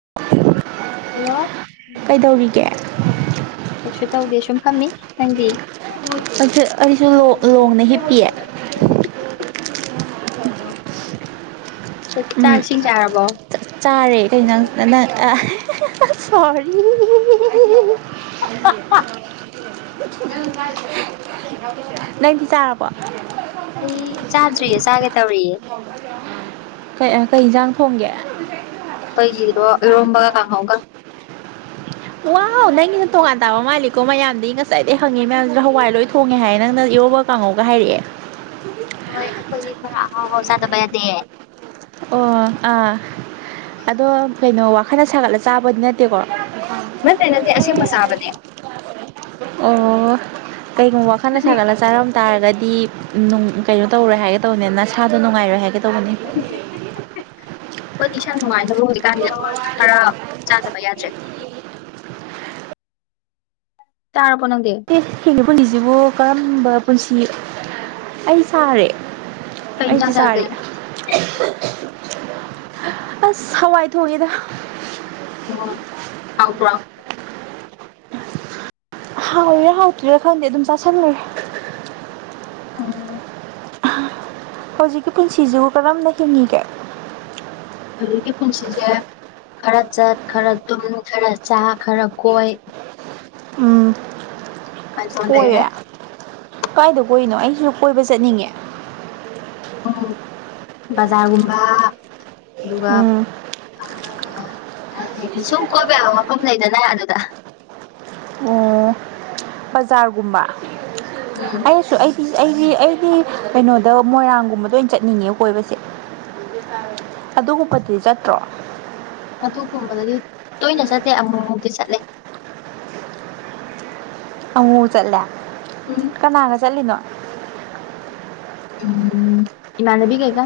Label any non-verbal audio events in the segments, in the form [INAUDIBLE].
[INAUDIBLE] Hello ꯀꯩꯗꯧꯔꯤꯒꯦ ꯀꯩꯁꯨ ꯇꯧꯗꯦ ꯁꯨꯝ ꯐꯝꯃꯤ ꯅꯪꯗꯤ ꯑꯣ ꯑꯩꯁꯨ ꯂꯣꯡꯅ ꯍꯤꯞꯄꯤꯌꯦ ꯑꯣ ꯆꯥꯛ ꯏꯁꯤꯡ ꯆꯥꯔꯕꯣ ꯆꯥꯛ ꯆꯥꯔꯦ ꯀꯩꯅꯣ ꯅ ꯅꯪ ꯁꯣꯔꯤ [INAUDIBLE] ꯅꯪꯗꯤ ꯆꯥꯔꯕꯣ ꯑꯩ ꯆꯥꯗ꯭ꯔꯤꯌꯦ ꯆꯥꯒꯦ ꯇꯧꯔꯤꯌꯦ [INAUDIBLE] ꯀꯩ ꯑ ꯀꯩꯖꯥꯡ ꯊꯣꯡꯒꯦ ꯑꯩꯈꯣꯏꯒꯤꯔꯣ ꯏꯔꯣꯝꯕꯒ ꯀꯥꯡꯍꯧꯒ ꯋꯥ ꯅꯪꯒꯤꯅ ꯇꯣꯉꯥꯟ ꯇꯥꯕ ꯃꯥꯜꯂꯤꯀꯣ ꯃꯌꯥꯝꯗꯤ ꯉꯁꯥꯏꯗꯒꯤ ꯍꯪꯉꯤ ꯃꯌꯥꯝꯁꯤꯅ ꯍꯋꯥꯏ ꯂꯣꯏ ꯊꯣꯡꯉꯦ ꯍꯥꯏ ꯅꯪꯅ ꯏꯔꯣꯕ [UNINTELLIGIBLE] ꯒ ꯍꯥꯏꯔꯛꯑꯦ ꯍꯣꯏ ꯑꯩꯈꯣꯏꯗꯤ ꯈꯔ ꯑꯍꯥꯎ ꯍꯥꯎ ꯆꯥꯗꯕ ꯌꯥꯗꯦ ꯑꯣ ꯑꯥ ꯑꯗꯣ ꯀꯩꯅꯣ ꯋꯥꯈꯜꯅ ꯁꯥꯒꯠꯂ ꯆꯥꯕꯗꯤ ꯅꯠꯇꯦꯀꯣ ꯅꯠꯇꯦ ꯅꯠꯇꯦ ꯑꯁꯦꯡꯕ ꯆꯥꯕꯅꯦ ꯑꯣ ꯀꯩꯒꯨꯝꯕ ꯋꯥꯈꯜꯅ ꯑꯩꯈꯣꯏꯗꯤ ꯁꯥꯒꯠꯂ ꯆꯥꯔꯝ ꯇꯥꯔꯒꯗꯤ ꯅꯨꯡ ꯀꯩꯅꯣ ꯇꯧꯔꯣꯏ ꯍꯥꯏꯒꯦ ꯇꯧꯕꯅꯤ ꯅꯁꯥꯗꯣ ꯅꯨꯡꯉꯥꯏꯔꯣꯏ ꯍꯥꯏꯒꯦ ꯇꯧꯕꯅꯤ ꯑꯩꯈꯣꯏꯗꯤ ꯏꯁꯥ ꯅꯨꯡꯉꯥꯏꯅꯕ ꯍꯧꯖꯤꯛꯀꯥꯟꯗꯤ ꯈꯔ ꯆꯥꯗꯕ ꯌꯥꯗ꯭ꯔꯦ ꯆꯥꯔꯕꯣ ꯅꯪꯗꯤ ꯑꯦ ꯍꯤꯡꯂꯤ ꯄꯨꯟꯁꯤꯁꯤꯕꯨ ꯀꯔꯝꯕ ꯄꯨꯟꯁꯤ ꯑꯩ ꯆꯥꯔꯦ ꯀꯩ ꯑꯩꯗꯤ ꯏꯟꯁꯥꯡ ꯆꯥꯒꯦ ꯆꯥꯔꯤ ꯑꯁ ꯍꯋꯥꯏ ꯊꯣꯡꯏꯗ ꯑꯣ ꯍꯥꯎꯕ꯭ꯔꯣ꯫ ꯍꯥꯎꯔꯤꯔ ꯍꯥꯎꯇ꯭ꯔꯤꯔ ꯈꯪꯗꯦ ꯑꯗꯨꯝ ꯆꯥꯥꯁꯟꯒ꯭ꯔꯦ ꯎꯝ ꯍꯧꯖꯤꯛꯀꯤ ꯄꯨꯟꯁꯤꯖꯤꯕꯨ ꯀꯔꯝꯅ ꯍꯤꯡꯉꯤꯒꯦ ꯍꯧꯖꯤꯛꯀꯤ ꯄꯨꯟꯁꯤꯁꯦ ꯈꯔ ꯆꯠ ꯈꯔ ꯇꯨꯝ ꯈꯔ ꯆꯥ ꯈꯔ ꯀꯣꯏ ꯎꯝ ꯑꯗꯨꯃꯥꯏꯅ ꯇꯧꯔ ꯂꯩꯔꯦ ꯀꯣꯏꯌꯦ ꯀꯥꯏꯗ ꯀꯣꯏꯅꯣ ꯑꯩꯖꯨ ꯀꯣꯏꯕ ꯆꯠꯅꯤꯡꯉꯦ ꯎꯝ ꯕꯖꯥꯔꯒꯨꯝꯕ ꯑꯗꯨꯒ ꯎꯝ ꯑ [UNINTELLIGIBLE] ꯁꯨꯝ ꯀꯣꯏꯕ ꯌꯥꯕ ꯃꯐꯝ ꯂꯩꯗꯅ ꯑꯗꯨꯗ ꯑꯣ ꯕꯖꯥꯔꯒꯨꯝꯕ ꯎꯝ ꯑꯩꯅꯁꯨ ꯑꯩ ꯑꯩꯗꯤ ꯑꯩꯗꯤ ꯀꯩꯅꯣꯗ ꯃꯣꯏꯔꯥꯡꯒꯨꯝꯕꯗ ꯑꯣꯏꯅ ꯆꯠꯅꯤꯡꯉꯦ ꯀꯣꯏꯕꯁꯦ ꯑꯗꯨꯒꯨꯝꯕꯗꯤ ꯆꯠꯇ꯭ꯔꯣ ꯑꯗꯨꯒꯨꯝꯕꯗꯗꯤ ꯇꯣꯏꯅ ꯆꯠꯇꯦ ꯑꯃꯨꯃꯨꯛꯇꯤ ꯆꯠꯂꯦ ꯑꯃꯨꯃꯨ ꯆꯠꯂꯦ ꯎꯝ ꯀꯅꯥꯒ ꯆꯠꯂꯤꯅꯣ ꯎꯝ ꯏꯃꯥꯟꯅꯕꯤꯒꯩꯒ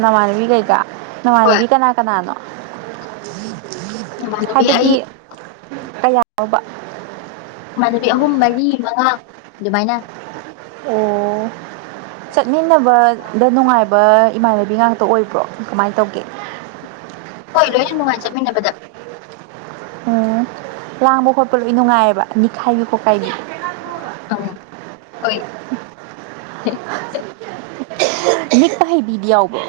ꯅꯃꯥꯟꯅꯕꯤ ꯒꯩꯒ ꯍꯣꯏ ꯅꯃꯥꯟꯅꯕꯤ ꯀꯅꯥ ꯀꯅꯥꯅꯣ ꯏꯃꯥꯟꯅꯕꯤ ꯑꯩ ꯍꯥꯏꯕꯗꯤ ꯀꯌꯥ [UNINTELLIGIBLE] ꯕ ꯏꯃꯥꯟꯅꯕꯤ ꯑꯍꯨꯝ ꯃꯔꯤ ꯃꯉꯥ ꯗꯨꯃꯥꯏꯅ ꯑꯣ ꯆꯠꯃꯤꯟꯅꯕꯗ ꯅꯨꯡꯉꯥꯏꯕ ꯏꯃꯥꯟꯅꯕꯤ ꯉꯥꯛꯇ ꯑꯣꯏꯕ꯭ꯔꯣ ꯀꯃꯥꯏ ꯇꯧꯒꯦ ꯍꯣꯏ ꯂꯣꯏꯅ ꯅꯨꯡꯉꯥꯏ ꯆꯠꯃꯤꯟꯅꯕꯗ ꯑꯣ ꯂꯥꯡꯕ ꯈꯣꯠꯄ ꯂꯣꯏ ꯅꯨꯡꯉꯥꯏꯌꯦꯕ ꯑꯅꯤꯈꯥꯏꯕꯤ ꯈꯣꯀꯥꯏꯕꯤ ꯑꯪ ꯍꯣꯏ ꯅꯤꯛꯄ ꯍꯩꯕꯤꯗꯤ ꯌꯥꯎꯕ꯭ꯔꯣ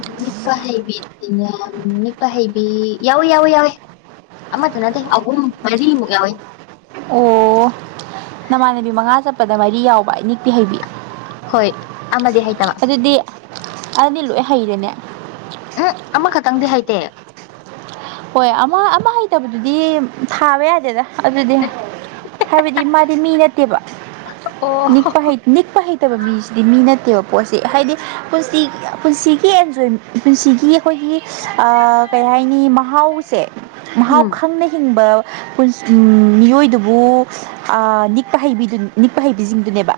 ꯎ ꯅꯤꯛꯄꯥ ꯍꯩꯕꯤꯗꯤꯅꯦ ꯅꯤꯛꯄꯥ ꯍꯩꯕꯤ ꯌꯥꯎꯋꯤ ꯌꯥꯎꯋꯤ ꯌꯥꯎꯋꯤ ꯑꯃꯇ ꯅꯇꯦ ꯑꯍꯨꯝ ꯃꯔꯤꯃꯨꯛ ꯌꯥꯎꯋꯤ ꯑꯣ ꯅꯃꯥꯟꯅꯕꯤ ꯃꯉꯥ ꯆꯠꯄꯗ ꯃꯔꯤ ꯌꯥꯎꯕ ꯅꯤꯛꯄꯤ ꯍꯩꯕꯤ ꯍꯣꯏ ꯑꯃꯗꯤ ꯍꯩꯇꯥꯕ ꯑꯗꯤ ꯂꯣꯏ ꯍꯩꯔꯦꯅꯦ ꯎꯝ ꯑꯃꯈꯛꯇꯪꯗꯤ ꯍꯩꯇꯦ ꯍꯣꯏ ꯑꯃ ꯑꯃ ꯍꯩꯇꯕꯗꯨꯗꯤ ꯊꯥꯕ ꯌꯥꯗꯦꯗ ꯑꯗꯨꯗꯤ ꯍꯥꯏꯕꯗꯤ ꯃꯥꯗꯤ ꯃꯤ ꯅꯠꯇꯦꯕ ꯑꯣ ꯅꯤꯛꯄ ꯅꯤꯛꯄ ꯍꯩ ꯅꯠꯇꯕ ꯃꯤꯁꯤꯗꯤ ꯃꯤ ꯅꯠꯇꯦꯕ ꯄꯣꯠꯁꯤ ꯍꯥꯏꯗꯤ ꯄꯨꯟꯁꯤꯒꯤ ꯄꯨꯟꯁꯤꯒꯤ ꯑꯦꯟꯖꯣꯏ ꯄꯨꯟꯁꯤꯒꯤ ꯑꯩꯈꯣꯏꯒꯤ ꯑ ꯀꯩ ꯍꯥꯏꯅꯤ ꯃꯍꯥꯎꯁꯦ ꯃꯍꯥꯎ ꯎꯝ ꯈꯪꯅ ꯍꯤꯡꯕ ꯄꯨꯟꯁ ꯃꯤꯑꯣꯏꯗꯨꯕꯨ ꯅꯤꯛꯄ ꯍꯩꯕꯤꯗꯨ ꯅꯤꯛꯄ ꯍꯩꯕꯤꯁꯤꯡꯗꯨꯅꯦꯕ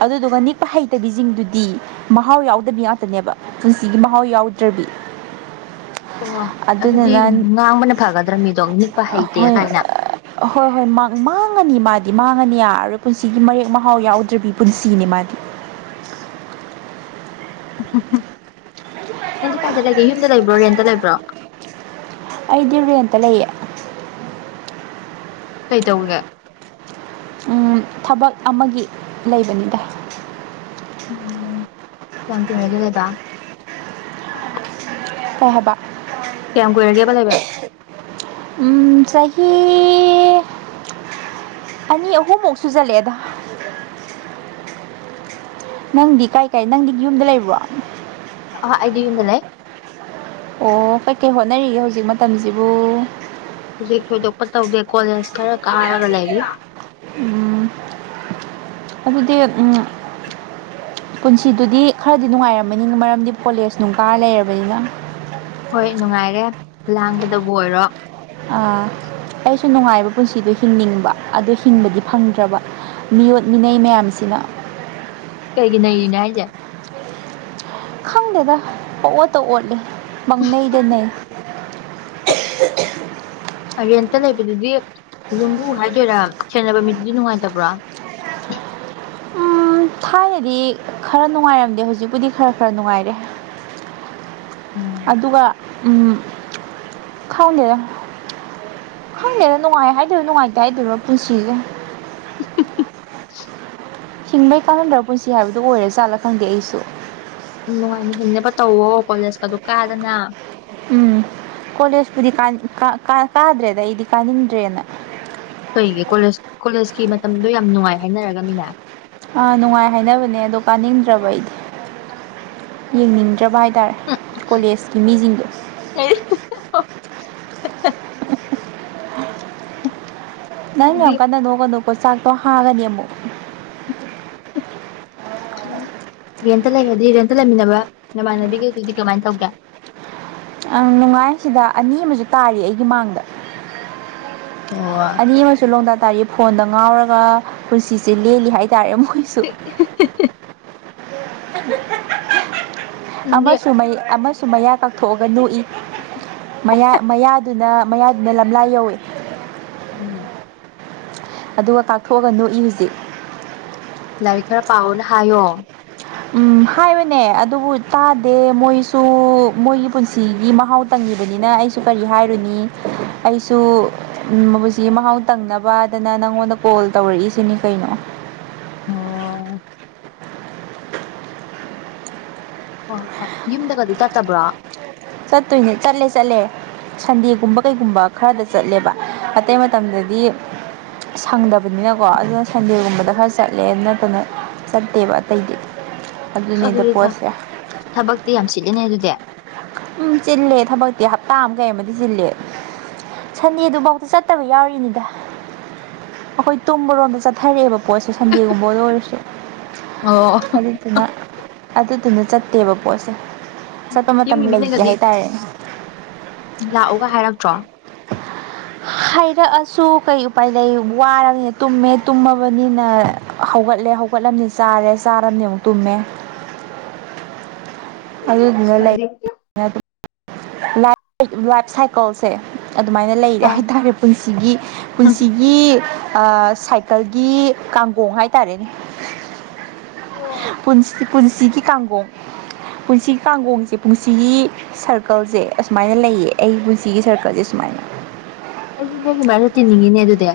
ꯑꯗꯨꯗꯨꯒ ꯅꯤꯛꯄ ꯍꯩꯇꯕꯤꯁꯤꯡꯗꯨꯗꯤ ꯃꯍꯥꯎ ꯌꯥꯎꯗꯕꯤ ꯉꯥꯛꯇꯅꯦꯕ ꯄꯨꯟꯁꯤꯒꯤ ꯃꯍꯥꯎ ꯌꯥꯎꯗ꯭ꯔꯕꯤ ꯑꯣ ꯑꯗꯨꯗꯤ ꯑꯗꯨꯗꯨꯅ ꯉꯥꯡꯕꯅ ꯐꯒꯗ꯭ꯔꯕ ꯃꯤꯗꯣ ꯅꯤꯛꯄ ꯍꯩꯇꯦ ꯍꯣꯏ ꯀꯥꯏꯅ ꯍꯣꯏ ꯍꯣꯏ ꯃꯥꯡꯉꯅꯤ ꯃꯥꯗꯤ ꯃꯥꯡꯉꯅꯤ ꯌꯥꯔꯣꯏ ꯄꯨꯟꯁꯤꯒꯤ ꯃꯔꯦꯛ ꯃꯍꯥꯎ ꯌꯥꯎꯗ꯭ꯔꯕꯤ ꯄꯨꯟꯁꯤꯅꯤ ꯃꯥꯗꯤ ꯅꯪꯗꯤ ꯀꯥꯏꯗ ꯂꯩꯒꯦ ꯌꯨꯝꯗ ꯂꯩꯕ꯭ꯔꯣ ꯔꯦꯟꯇ ꯂꯩꯕ꯭ꯔꯣ ꯑꯩꯗꯤ ꯔꯦꯟꯇ ꯂꯩꯌꯦ ꯀꯩꯇꯧꯔꯤꯒꯦ ꯎꯝ ꯊꯕꯛ ꯑꯃꯒꯤ ꯂꯩꯕꯅꯤꯗ ꯎꯝ ꯀꯌꯥꯝ ꯀꯨꯏꯔꯒꯦ ꯂꯩꯕ ꯀꯩ ꯍꯥꯏꯕ ꯀꯌꯥꯝ ꯀꯨꯏꯔꯒꯦꯕ ꯂꯩꯕ ꯎꯝ ꯆꯍꯤ ꯑꯅꯤ ꯑꯍꯨꯝꯃꯛ ꯁꯨꯖꯜꯂꯛꯑꯦꯗ ꯅꯪꯗꯤ ꯀꯥꯏ ꯀꯥꯏ ꯅꯪꯗꯤ ꯌꯨꯝꯗ ꯂꯩꯕ꯭ꯔꯣ ꯑꯥ ꯑꯩꯗꯤ ꯌꯨꯝꯗ ꯂꯩ ꯑꯣ ꯀꯩꯀꯩ ꯍꯣꯠꯅꯔꯤꯒꯦ ꯍꯧꯖꯤꯛ ꯃꯇꯝꯁꯤꯕꯣ ꯍꯧꯖꯤꯛ ꯊꯣꯏꯗꯣꯛꯄ ꯇꯧꯗꯦ ꯀꯣꯂꯦꯖ ꯈꯔ ꯀꯥꯔꯒ ꯂꯩꯔꯤ ꯎꯝ ꯑꯗꯨꯗꯤ ꯎꯝ ꯄꯨꯟꯁꯤꯗꯨꯗꯤ ꯈꯔꯗꯤ ꯅꯨꯡꯉꯥꯏꯔꯝꯃꯅꯤ ꯃꯔꯝꯗꯤ ꯀꯣꯂꯦꯖ ꯅꯨꯡ ꯀꯥꯔ ꯂꯩꯔꯕꯅꯤꯅ ꯍꯣꯏ ꯅꯨꯡꯉꯥꯏꯔꯦ ꯂꯥꯡꯕꯗꯕꯨ ꯑꯣꯏꯔꯣ ꯑꯩꯁꯨ ꯅꯨꯡꯉꯥꯏꯕ ꯄꯨꯟꯁꯤꯗꯣ ꯍꯤꯡꯅꯤꯡꯕ ꯑꯗꯨ ꯍꯤꯡꯕꯗꯤ ꯐꯪꯗ꯭ꯔꯕ ꯃꯤꯑꯣꯠ ꯃꯤꯅꯩ ꯃꯌꯥꯝꯁꯤꯅ ꯀꯩꯒꯤ ꯅꯩꯔꯤꯅꯣ ꯍꯥꯏꯖꯦ ꯈꯪꯗꯦꯗ ꯄꯪꯑꯣꯠꯇ ꯑꯣꯠꯂꯦ ꯄꯪꯅꯩꯗ ꯅꯩ ꯔꯦꯟꯇ ꯂꯩꯕꯗꯨꯗꯤ ꯌꯨꯝꯕꯨ ꯍꯥꯏꯗꯣꯏꯔ ꯁꯦꯟꯅꯕ ꯃꯤꯗꯨꯗꯤ ꯅꯨꯡꯉꯥꯏꯇꯕ꯭ꯔꯣ ꯎꯝ ꯊꯥꯏꯅꯗꯤ ꯈꯔ ꯅꯨꯡꯉꯥꯏꯔꯝꯗꯦ ꯍꯧꯖꯤꯛꯄꯨꯗꯤ ꯈꯔ ꯈꯔ ꯅꯨꯡꯉꯥꯏꯔꯦ ꯎꯝ ꯑꯗꯨꯒ ꯎꯝ ꯈꯪꯗꯦꯗ ꯈꯪꯗꯦꯗ ꯅꯨꯡꯉꯥꯏ ꯍꯥꯏꯗꯣꯏꯔ ꯅꯨꯡꯉꯥꯏꯇꯦ ꯍꯥꯏꯗꯣꯏꯔ ꯄꯨꯟꯁꯤꯁꯦ [INAUDIBLE] ꯍꯤꯡꯕꯩ ꯀꯥꯟꯅꯗ꯭ꯔꯕ ꯄꯨꯟꯁꯤ ꯍꯥꯏꯕꯗꯨ ꯑꯣꯏꯔ ꯖꯥꯠꯂ ꯈꯪꯗꯦ ꯑꯩꯁꯨ ꯎꯝ ꯅꯨꯡꯉꯥꯏꯅ ꯍꯤꯡꯅꯕ ꯇꯧꯋꯣ ꯀꯣꯂꯦꯖꯀꯗꯨ ꯀꯥꯗꯅ ꯎꯝ ꯀꯣꯂꯦꯖꯄꯨꯗꯤ ꯀꯥꯗ꯭ꯔꯦꯗ ꯑꯩꯗꯤ ꯀꯥꯅꯤꯡꯗ꯭ꯔꯦꯅ ꯀꯩꯒꯤ ꯀꯣꯂꯦꯖ ꯀꯣꯂꯦꯖꯀꯤ ꯃꯇꯝꯗꯣ ꯌꯥꯝ ꯅꯨꯡꯉꯥꯏ ꯍꯥꯏꯅꯔꯒ ꯃꯤꯅ ꯑ ꯅꯨꯡꯉꯥꯏ ꯍꯥꯏꯅꯕꯅꯦ ꯑꯗꯣ ꯀꯥꯅꯤꯡꯗ꯭ꯔꯕ ꯑꯩꯗꯤ ꯌꯦꯡꯅꯤꯡꯗ꯭ꯔꯕ ꯍꯥꯏ ꯇꯥꯔꯦ ꯍꯝ ꯀꯣꯂꯦꯖꯀꯤ ꯃꯤꯖꯤꯡꯖꯦ [UNINTELLIGIBLE] ꯅꯪ ꯑꯗꯨꯗꯤ ꯌꯥꯝ ꯀꯟꯅ ꯅꯣꯛꯀꯅꯨꯀꯣ ꯆꯥꯛꯇꯣ ꯍꯥꯥꯒꯅꯤ ꯑꯃꯨꯛ ꯎꯝ ꯔꯦꯟꯇ ꯂꯩꯔꯗꯤ ꯔꯦꯟꯇ ꯂꯩꯃꯤꯟꯅꯕ ꯅꯃꯥꯟꯅꯕꯤꯈꯩꯗꯨꯗꯤ ꯀꯃꯥꯏ ꯇꯧꯒꯦ ꯎꯝ ꯅꯨꯡꯉꯥꯏ ꯁꯤꯗ ꯑꯅꯤ ꯑꯃꯁꯨ ꯇꯥꯔꯤ ꯑꯩꯒꯤ ꯃꯥꯡꯗ ꯑꯣ ꯑꯅꯤ ꯑꯃꯁꯨ ꯁꯨ ꯂꯣꯡꯗꯥ ꯇꯥꯔꯤ ꯐꯣꯟꯗ ꯉꯥꯎꯔꯒ ꯄꯨꯟꯁꯤꯁꯦ ꯂꯦꯜꯂꯤ ꯍꯥꯏꯇꯥꯔꯦ ꯃꯣꯏꯁꯨ꯫ ꯅꯪꯗꯤ ꯑꯃꯁꯨ ꯃꯩ ꯑꯃꯁꯨ ꯃꯌꯥ ꯀꯥꯊꯣꯛꯑꯒ ꯅꯣꯛꯏ꯫ ꯃꯌꯥ ꯃꯌꯥꯗꯨꯅ ꯃꯌꯥꯗꯨꯅ ꯂꯝꯂꯥꯏ ꯌꯧꯋꯤ ꯎꯝ ꯑꯗꯨꯒ ꯀꯥꯊꯣꯛꯑꯒ ꯅꯣꯛ ꯏ ꯍꯨꯖꯤꯛ꯫ ꯂꯥꯏꯔꯤꯛ ꯈꯔ ꯄꯥꯎꯅ ꯍꯥꯏꯌꯣ꯫ ꯎꯝ ꯍꯥꯏꯕꯅꯦ ꯑꯗꯨꯕꯨ ꯇꯥꯗꯦ ꯃꯣꯏꯁꯨ ꯃꯣꯏꯒꯤ ꯄꯨꯟꯁꯤꯒꯤ ꯃꯍꯥꯎ ꯇꯪꯉꯤꯕꯅꯤꯅ ꯑꯩꯁꯨ ꯀꯔꯤ ꯍꯥꯏꯔꯨꯅꯤ ꯑꯩꯁꯨ ꯃꯕꯨꯕꯁꯤ ꯃꯍꯥꯎ ꯇꯪꯅꯕꯗꯅ ꯅꯪꯉꯣꯟꯗ ꯀꯣꯜ ꯇꯧꯔꯛꯏꯁꯤꯅꯤ ꯀꯩꯅꯣ ꯑꯣ ꯍꯣ ꯍꯣꯏ ꯌꯨꯝꯗꯒꯗꯤ ꯆꯠꯇꯕ꯭ꯔꯣ? ꯆꯠꯇꯣꯏꯅꯦ ꯆꯠꯂꯦ ꯆꯠꯂꯦ ꯁꯟꯗꯦꯒꯨꯝꯕ ꯀꯩꯒꯨꯝꯕ ꯈꯔꯗ ꯆꯠꯂꯦꯕ ꯑꯇꯩ ꯃꯇꯝꯗꯗꯤ ꯁꯪꯗꯕꯅꯤꯅꯀꯣ ꯑꯗꯨꯅ ꯁꯟꯗꯦꯒꯨꯝꯕꯗ ꯈꯔ ꯆꯠꯂꯦ ꯑꯗꯨ ꯅꯠꯇꯅ ꯆꯠꯇꯦꯕ ꯑꯇꯩꯗꯤ ꯑꯗꯨꯅꯤꯗ ꯑꯗꯨꯗꯤ ꯊꯥ ꯄꯣꯠꯁꯦ ꯊꯕꯛꯇꯤ ꯌꯥꯝ ꯆꯤꯜꯂꯦꯅꯦ ꯑꯗꯨꯗꯤ꯫ ꯎꯝ ꯆꯤꯜꯂꯦ ꯊꯕꯛꯇꯤ ꯍꯞꯇꯥ ꯑꯃ ꯀꯩ ꯑꯃꯗꯤ ꯆꯤꯜꯂꯦ꯫ ꯁꯟꯗꯦꯗꯨꯕꯥꯎꯗ ꯆꯠꯇꯕ ꯌꯥꯎꯔꯤꯅꯤꯗ꯫ ꯑꯈꯣꯏ ꯇꯨꯝꯕꯔꯣꯝꯗ ꯆꯠꯊꯔꯛꯑꯦꯕ ꯄꯣꯠꯁꯦ ꯁꯟꯗꯦꯒꯨꯝꯕꯗ ꯑꯣꯏꯔꯁꯨ꯫ ꯑꯣ ꯑꯗꯨꯗꯨꯅ ꯑꯗꯨꯗꯨꯅ ꯆꯠꯇꯦꯕ ꯄꯣꯠꯁꯦ꯫ ꯆꯠꯄ ꯌꯨꯝꯒꯤ ꯃꯇꯝ ꯃꯤꯅꯒꯗꯤ [UNINTELLIGIBLE] ꯂꯥꯛꯎꯒ ꯍꯥꯏꯔꯛꯇ꯭ꯔꯣ? ꯍꯥꯏꯔꯛꯑꯁꯨ ꯀꯩ ꯎꯄꯥꯏ ꯂꯩ ꯋꯥꯔꯕꯅꯤꯅ ꯇꯨꯝꯃꯦ ꯇꯨꯝꯃꯕꯅꯤꯅ ꯍꯧꯒꯠꯂꯦ ꯍꯧ ꯍꯧꯒꯠꯂꯃꯤꯅ ꯆꯥꯔꯦ ꯆꯥꯔꯅꯤꯅ ꯑꯃꯨꯛ ꯇꯨꯝꯃꯦ꯫ ꯑꯁ ꯑꯗꯨꯅ ꯂꯩ ꯑꯩꯗꯤ [UNINTELLIGIBLE] ꯂꯥꯏꯞ ꯁꯥꯏꯀꯜꯁꯦ ꯑꯗꯨꯃꯥꯏꯅ ꯂꯩꯔꯦ ꯑ ꯍꯥꯏꯇꯥꯔꯦ ꯄꯨꯟꯁꯤꯒꯤ ꯄꯨꯟꯁꯤ ꯒꯤ ꯑꯥ ꯁꯥꯏꯀꯜꯒꯤ ꯀꯥꯡꯒꯣꯡ ꯍꯥꯏꯇꯥꯔꯦꯅꯦ ꯑꯣ ꯄꯨꯟꯁꯤ ꯄꯨꯟꯁꯤꯒꯤ ꯀꯥꯡꯒꯣꯡ ꯄꯨꯟꯁꯤꯒꯤ ꯀꯥꯡꯒꯣꯡꯁꯦ ꯄꯨꯟꯁꯤꯒꯤ ꯁꯔꯀꯜꯁꯦ ꯑꯁꯨꯃꯥꯏꯅ ꯂꯩꯌꯦ ꯑꯩꯒꯤ ꯄꯨꯟꯁꯤꯒꯤ ꯁꯔꯀꯜꯁꯦ ꯁꯨꯃꯥꯏꯅ ꯑꯩꯁꯨ ꯅꯣꯏꯒꯤ ꯃꯔꯛꯇ ꯇꯤꯟꯅꯤꯡꯉꯤꯅꯦ ꯑꯗꯨꯗꯤ꯫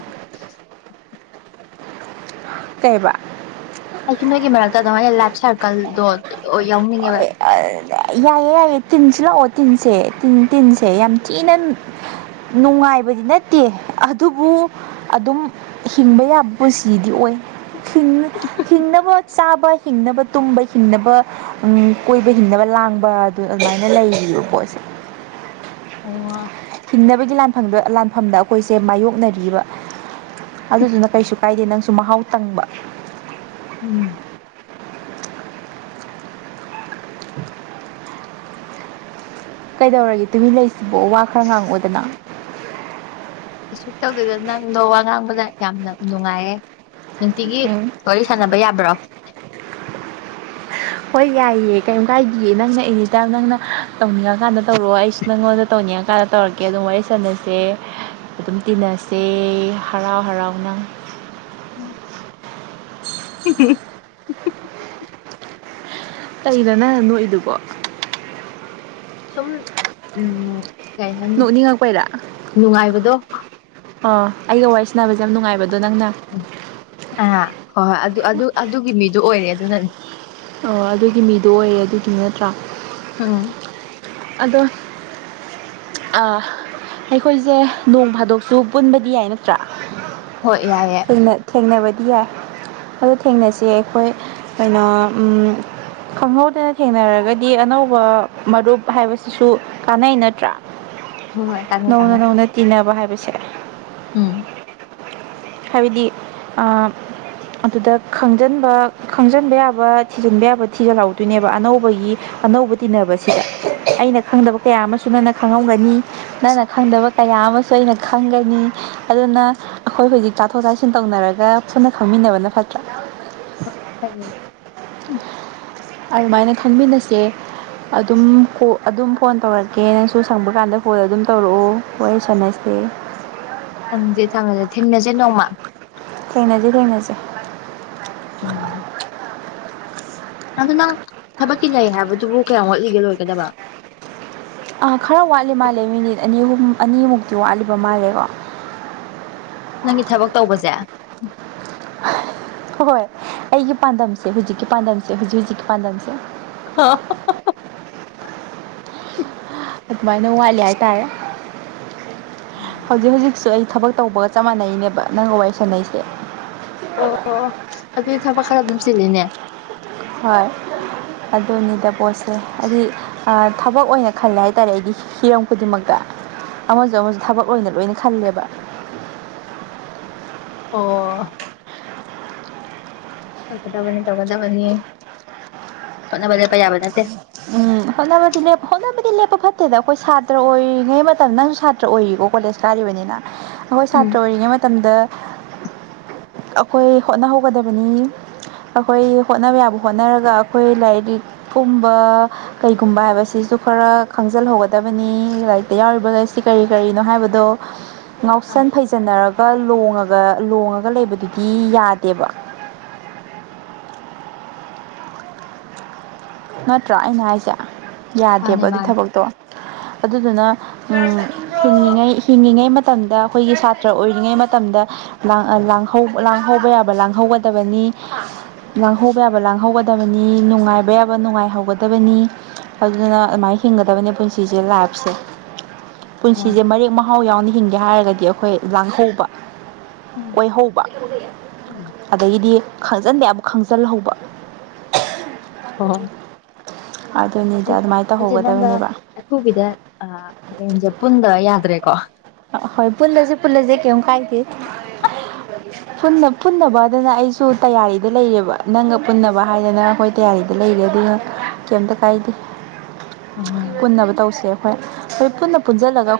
ꯀꯩꯑꯕ ꯑꯩꯁꯨ ꯅꯣꯏꯒꯤ ꯃꯔꯛꯇ ꯑꯗꯨꯃꯥꯏꯅ ꯂꯥꯏꯐ ꯁꯥꯔꯀꯜꯗꯣ ꯌꯥꯎꯅꯤꯡꯉꯦꯕ꯫ ꯑꯥ ꯌꯥꯏꯌꯦ ꯌꯥꯏꯌꯦ ꯇꯤꯟꯁꯨ ꯂꯥꯛꯑꯣ ꯇꯤꯟꯁꯦ ꯇꯤꯟꯁꯦ ꯌꯥꯝ ꯊꯤꯅ ꯅꯨꯡꯉꯥꯏꯕꯗꯤ ꯅꯠꯇꯦ ꯑꯗꯨꯕꯨ ꯑꯗꯨꯝ ꯍꯤꯡꯕ ꯌꯥꯕ ꯄꯨꯟꯁꯤꯗꯤ ꯑꯣꯏ꯫ ꯍꯤꯡ ꯍꯤꯡꯅꯕ ꯆꯥꯕ ꯍꯤꯡꯅꯕ ꯇꯨꯝꯕ ꯍꯤꯡꯅꯕ ꯎꯝ ꯀꯣꯏꯕ ꯍꯤꯡꯅꯕ ꯂꯥꯡꯕ ꯑꯗꯨ ꯑꯗꯨꯃꯥꯏꯅ ꯂꯩꯔꯤꯕ ꯄꯣꯠꯁꯦ꯫ ꯑꯣ ꯋꯥ ꯍꯤꯡꯅꯕꯒꯤ ꯂꯥꯟꯐꯝꯗ ꯂꯥꯟꯐꯝꯗ ꯑꯈꯣꯏꯁꯦ ꯃꯥꯥꯏꯌꯣꯛꯅꯔꯤꯕ꯫ ꯑꯗꯨꯗꯨꯅ ꯀꯩꯁꯨ ꯀꯥꯏꯗꯦ ꯅꯪꯁꯨ ꯃꯍꯥꯎ ꯇꯪꯕ꯫ ꯎꯝ [UNINTELLIGIBLE] ꯀꯩꯗꯧꯔꯒꯦ ꯇꯨꯃꯤꯟꯅ ꯂꯩꯁꯤꯕꯣ ꯋꯥ ꯈꯔ ꯉꯥꯡꯉꯛꯑꯣꯗꯅ꯫ ꯀꯩꯁꯨ ꯇꯧꯗꯦꯗ ꯅꯪꯗꯣ ꯋꯥ ꯉꯥꯡꯕꯗ ꯌꯥꯝꯅ ꯅꯨꯡꯉꯥꯏꯌꯦ ꯅꯨꯡꯇꯤꯒꯤ ꯎꯝ ꯋꯥꯔꯤ ꯁꯥꯟꯅꯕ ꯌꯥꯕ꯭ꯔꯣ? ꯍꯣꯏ ꯌꯥꯏꯌꯦ ꯀꯩꯝ ꯀꯥꯏꯗꯤꯌꯦ ꯅꯪꯅ ꯑꯦꯅꯤꯇꯥꯏꯝ ꯅꯪꯅ ꯇꯧꯅꯤꯡꯉꯀꯥꯟꯗ ꯇꯧꯔꯣꯑꯣ ꯑꯩꯁꯨ ꯅꯪꯉꯣꯟꯗ ꯇꯧꯅꯤꯡꯉꯀꯥꯟꯗ ꯇꯧꯔꯛꯀꯦ ꯑꯗꯨꯝ ꯋꯥꯔꯤ ꯁꯥꯟꯅꯁꯦ ꯑꯗꯨꯝ ꯇꯤꯟꯅꯁꯦ ꯍꯔꯥꯎ ꯍꯔꯥꯎꯅ꯫ ꯎꯝ [UNINTELLIGIBLE] ꯀꯔꯤꯅꯣ ꯅꯪꯅ ꯅꯣꯛꯏꯗꯨꯕꯣ? ꯁꯨꯝ ꯎꯝ ꯀꯩ ꯍꯥꯏꯅꯤ ꯅꯣꯛꯅꯤꯡꯉꯛꯄꯩꯔꯥ ꯅꯨꯡꯉꯥꯏꯕꯗꯣ꯫ ꯑꯣ ꯑꯩꯒ ꯋꯥꯔꯤ ꯁꯥꯟꯅꯕꯖꯦ ꯌꯥꯝ ꯅꯨꯡꯉꯥꯏꯕꯗꯣ ꯅꯪꯅ ꯑꯥ ꯍꯣꯏ ꯍꯣꯏ ꯑꯗꯨ ꯑꯗꯨ ꯑꯗꯨꯒꯤ ꯃꯤꯗꯨ ꯑꯣꯏꯔꯦ ꯑꯗꯨꯅꯅꯤ꯫ ꯑꯣ ꯑꯗꯨꯒꯤ ꯃꯤꯗꯣ ꯑꯣꯏꯔꯦ ꯑꯗꯨꯗꯨꯅ ꯅꯠꯇ꯭ꯔꯥ? ꯎꯝ ꯑꯗꯣ, ꯑꯩꯈꯣꯏꯖꯦ ꯅꯣꯡ ꯐꯥꯗꯣꯛꯁꯨ ꯄꯨꯟꯕꯗꯤ ꯌꯥꯏ ꯅꯠꯇ꯭ꯔꯥ ꯍꯣꯏ ꯌꯥꯏꯌꯦ ꯊꯦꯡꯅꯕꯗꯤ ꯌꯥꯏ꯫ ꯑꯗꯨ ꯊꯦꯡꯅꯁꯤ ꯑꯩꯈꯣꯏ ꯀꯩꯅꯣ ꯎꯝ, ꯈꯪꯍꯧꯗꯅ ꯊꯦꯡꯅꯔꯒꯗꯤ ꯑꯅꯧꯕ ꯃꯔꯨꯞ ꯍꯥꯏꯕꯁꯤꯁꯨ ꯀꯥꯟꯅꯩ, ꯅꯠꯇ꯭ꯔꯥ? ꯍꯣꯏ ꯍꯣꯏ ꯀꯥꯟꯅꯩ ꯅꯧꯅ ꯀꯥꯟꯅꯩ ꯅꯧꯅ ꯇꯤꯟꯅꯕ ꯍꯥꯏꯕꯁꯦ꯫ ꯎꯝ ꯍꯥꯏꯕꯗꯤ ꯑꯥ ꯑꯗꯨꯗ ꯈꯪꯖꯤꯟꯕ ꯈꯪꯖꯤꯟꯕ ꯌꯥꯕ ꯊꯤꯖꯤꯟꯕ ꯌꯥꯕ ꯊꯤꯖꯤꯜꯍꯧꯗꯣꯏꯅꯦꯕ ꯑꯅꯧꯕꯒꯤ ꯑꯅꯧꯕ ꯇꯤꯟꯅꯕꯁꯤꯗ ꯑꯩꯅ ꯈꯪꯗꯕ ꯀꯌꯥ ꯑꯃꯁꯨ ꯅꯪꯅ ꯈꯪꯍꯧꯒꯅꯤ꯫ ꯅꯪꯅ ꯈꯪꯗꯕ ꯀꯌꯥ ꯑꯃꯁꯨ ꯑꯩꯅ ꯈꯪꯒꯅꯤ ꯑꯗꯨꯅ ꯑꯩꯈꯣꯏ ꯍꯨꯖꯤꯛ ꯆꯥꯊꯣꯛ ꯇꯥꯁꯤꯟ ꯇꯧꯅꯔꯒ ꯄꯨꯟꯅ ꯈꯪꯃꯤꯟꯅꯕꯅ ꯐꯠꯇ꯭ꯔꯥ꯫ ꯍꯣꯏ ꯐꯩꯌꯦ꯫ ꯑꯗꯨꯃꯥꯏꯅ ꯈꯪꯃꯤꯟꯅꯁꯦ꯫ ꯑꯗꯨꯝ ꯑꯗꯨꯝ ꯐꯣꯟ ꯇꯧꯔꯛꯀꯦ ꯅꯪꯁꯨ ꯁꯪꯕ ꯀꯥꯟꯗ ꯐꯣꯟ ꯑꯗꯨꯝ ꯇꯧꯔꯛꯑꯣ ꯋꯥꯔꯤ ꯁꯥꯟꯅꯁꯦ꯫ ꯁꯥꯟꯅꯕ ꯁꯥꯟꯅꯁꯦ ꯊꯦꯡꯅꯁꯦ ꯅꯣꯡꯃ꯫ ꯊꯦꯡꯅꯁꯦ ꯊꯦꯡꯅꯁꯦ꯫ ꯎꯝ ꯑꯗꯨ ꯅꯪ ꯊꯕꯛꯀꯤ ꯂꯩ ꯍꯥꯏꯕꯗꯨꯕꯨ ꯀꯌꯥꯝ ꯋꯥꯠꯂꯤꯒꯦ ꯂꯣꯏꯒꯗꯕ? ꯑꯥ ꯈꯔ ꯋꯥꯠꯂꯤ ꯃꯥꯜꯂꯦ ꯃꯤꯅꯤꯠ ꯑꯅꯤ ꯑꯍꯨꯝ ꯑꯅꯤꯃꯨꯛꯇꯤ ꯋꯥꯠꯂꯤꯕ ꯃꯥꯜꯂꯦꯀꯣ꯫ ꯅꯪꯒꯤ ꯊꯕꯛ ꯇꯧꯕꯁꯦ꯫ ꯍꯣꯏ ꯑꯩꯒꯤ ꯄꯥꯟꯗꯝꯁꯦ ꯍꯧꯖꯤꯛꯀꯤ ꯄꯥꯟꯗꯝꯁꯦ ꯍꯧꯖꯤꯛ ꯍꯧꯖꯤꯛꯀꯤ ꯄꯥꯟꯗꯝꯁꯦ꯫ [UNINTELLIGIBLE] ꯑꯗꯨꯃꯥꯏꯅ ꯋꯥꯠꯂꯤ ꯍꯥꯏꯇꯥꯔꯦ꯫ ꯎꯝ ꯍꯧꯖꯤꯛ ꯍꯧꯖꯤꯛꯁꯨ ꯑꯩ ꯊꯕꯛ ꯇꯧꯕ- ꯆꯞ ꯃꯥꯟꯅꯩꯅꯦꯕ ꯅꯪꯒ ꯋꯥꯔꯤ ꯁꯥꯟꯅꯩꯁꯦ꯫ ꯑꯣ ꯑꯗꯨꯗꯤ ꯊꯕꯛ ꯈꯔ ꯑꯗꯨꯝ ꯆꯤꯜꯂꯤꯅꯦ꯫ ꯍꯣꯏ ꯑꯗꯨꯅꯤꯗ ꯄꯣꯠꯁꯦ ꯍꯥꯏꯗꯤ ꯑꯥ ꯊꯕꯛ ꯑꯣꯏꯅ ꯈꯜꯂꯦ ꯍꯥꯏꯇꯥꯔꯦ ꯑꯩꯗꯤ ꯍꯤꯔꯝ ꯈꯨꯗꯤꯡꯃꯛꯇ꯫ ꯑꯃꯁꯨ ꯑꯃꯁꯨ ꯊꯕꯛ ꯑꯣꯏꯅ ꯂꯣꯏꯅ ꯈꯜꯂꯦꯕ꯫ ꯑꯣ꯫ ꯇꯧꯒꯗꯕꯅꯤ ꯇꯧꯒꯗꯕꯅꯤ ꯍꯣꯠꯅꯕ ꯂꯦꯞꯄ ꯌꯥꯕ ꯅꯠꯇꯦ꯫ ꯎꯝ ꯍꯣꯠꯅꯕꯗꯤ ꯂꯦꯞꯄ ꯍꯣꯠꯅꯕꯗꯤ ꯂꯦꯞꯄ ꯐꯠꯇꯦꯗ ꯑꯩꯈꯣꯏ ꯁꯥꯇ꯭ꯔ ꯑꯣꯏꯔꯤꯉꯩ ꯃꯇꯝꯗ ꯅꯪꯁꯨ ꯁꯥꯇ꯭ꯔ ꯑꯣꯏꯔꯤꯀꯣ ꯀꯣꯂꯦꯖ ꯀꯥꯔꯤꯕꯅꯤꯅ ꯑꯈꯣꯏ ꯎꯝ ꯁꯥꯇ꯭ꯔ ꯑꯣꯏꯔꯤꯉꯩ ꯃꯇꯝꯗ ꯑꯈꯣꯏ ꯍꯣꯠꯅꯍꯧꯒꯗꯕꯅꯤ꯫ ꯑꯈꯣꯏ ꯍꯣꯠꯅꯕ ꯌꯥꯕ ꯍꯣꯠꯅꯔꯒ ꯑꯈꯣꯏ ꯂꯥꯏꯔꯤꯛ ꯀꯨꯝꯕ, ꯀꯩꯒꯨꯝꯕ ꯍꯥꯏꯕꯁꯤꯁꯨ ꯈꯔ ꯈꯪꯖꯤꯜ ꯍꯧꯒꯗꯕꯅꯤ ꯂꯥꯏꯔꯤꯛꯇ ꯌꯥꯎꯔꯤꯕ ꯂꯥꯏꯔꯤꯁꯤ ꯀꯔꯤ ꯀꯔꯤꯅꯣ ꯍꯥꯏꯕꯗꯣ ꯑꯥ ꯉꯥꯎꯁꯟ ꯐꯩꯖꯟꯅꯔꯒ ꯂꯣꯡꯉꯒ ꯂꯣꯡꯉꯒ ꯂꯩꯕꯗꯨꯗꯤ ꯌꯥꯗꯦꯕ ꯅꯠꯇ꯭ꯔꯥ ꯑꯩꯅ ꯍꯥꯏꯁꯦ ꯃꯥꯅꯦ ꯌꯥꯗꯦꯕ ꯑꯗꯨꯏ ꯃꯥꯅꯦ ꯊꯥꯕꯛꯇꯣ ꯑꯗꯨꯗꯨꯅ ꯑꯝ ꯍꯤꯡꯉꯤ ꯉꯩ ꯍꯤꯡꯂꯤꯉꯩ ꯃꯇꯝꯗ ꯑꯩꯈꯣꯏꯒꯤ ꯁꯥꯇ꯭ꯔ ꯑꯣꯏꯔꯤꯉꯩ ꯃꯇꯝꯗ ꯂꯥꯡ ꯂꯥꯡꯍꯧꯕ ꯌꯥꯕ ꯂꯥꯡꯍꯧꯒꯗꯕꯅꯤ ꯂꯥꯡꯍꯧꯕ ꯌꯥꯕ ꯂꯥꯡꯍꯧꯒꯗꯕꯅꯤ ꯅꯨꯡꯉꯥꯏꯕ ꯌꯥꯕ ꯅꯨꯡꯉꯥꯏ ꯍꯧꯒꯗꯕꯅꯤ ꯑꯗꯨꯅ ꯑꯗꯨꯃꯥꯏꯟ ꯍꯤꯡꯒꯗꯕꯅꯦ ꯄꯨꯟꯁꯤꯁꯦ ꯂꯥꯏꯐꯁꯦ ꯑꯣ ꯄꯨꯟꯁꯤꯁꯦ ꯃꯔꯦꯛ ꯃꯍꯥꯎ ꯌꯥꯎꯅ ꯍꯤꯡꯒꯦ ꯍꯥꯏꯔꯒꯗꯤ ꯑꯩꯈꯣꯏ ꯂꯥꯡꯍꯧꯕ ꯎꯝ ꯑꯣꯏꯍꯧꯕ ꯎꯝ ꯑꯗꯩꯒꯤꯗꯤ ꯈꯪꯖꯤꯟꯕ ꯌꯥꯕ ꯈꯪꯖꯤꯜꯍꯧꯕ ꯑꯣ ꯑꯗꯨꯅꯤꯗ ꯑꯗꯨꯃꯥꯏꯟ ꯑꯩꯁꯦ ꯅꯪꯒ ꯇꯧꯍꯧꯒꯗꯕꯅꯦꯕ ꯑꯊꯨꯕꯤꯗ ꯍꯣꯔꯦꯟꯁꯦ ꯄꯨꯟꯗꯕ ꯌꯥꯗ꯭ꯔꯦꯀꯣ ꯍꯣꯏ ꯄꯨꯜꯂꯁꯦ ꯄꯨꯜꯂꯁꯦ ꯀꯤꯝ ꯀꯥꯏꯗꯦ ꯄꯨꯟꯅ ꯄꯨꯟꯅꯕꯗꯨꯅ ꯑꯩꯁꯨ ꯇꯌꯥꯔꯤꯗ ꯂꯩꯌꯦꯕ ꯅꯪꯒ ꯄꯨꯟꯅꯕ ꯍꯥꯏꯗꯅ ꯍꯣꯏ ꯇꯌꯥꯔꯤꯗ ꯂꯩꯔꯦ ꯑꯗꯨꯒ ꯀꯩꯝꯇ ꯀꯥꯏꯗꯦ ꯎꯝ ꯄꯨꯟꯅꯕ ꯇꯧꯁꯦ ꯑꯩꯈꯣꯏ ꯑꯩꯈꯣꯏ ꯄꯨꯟꯅ ꯄꯨꯟꯁꯤꯜꯂꯒ ꯑꯩꯈꯣꯏ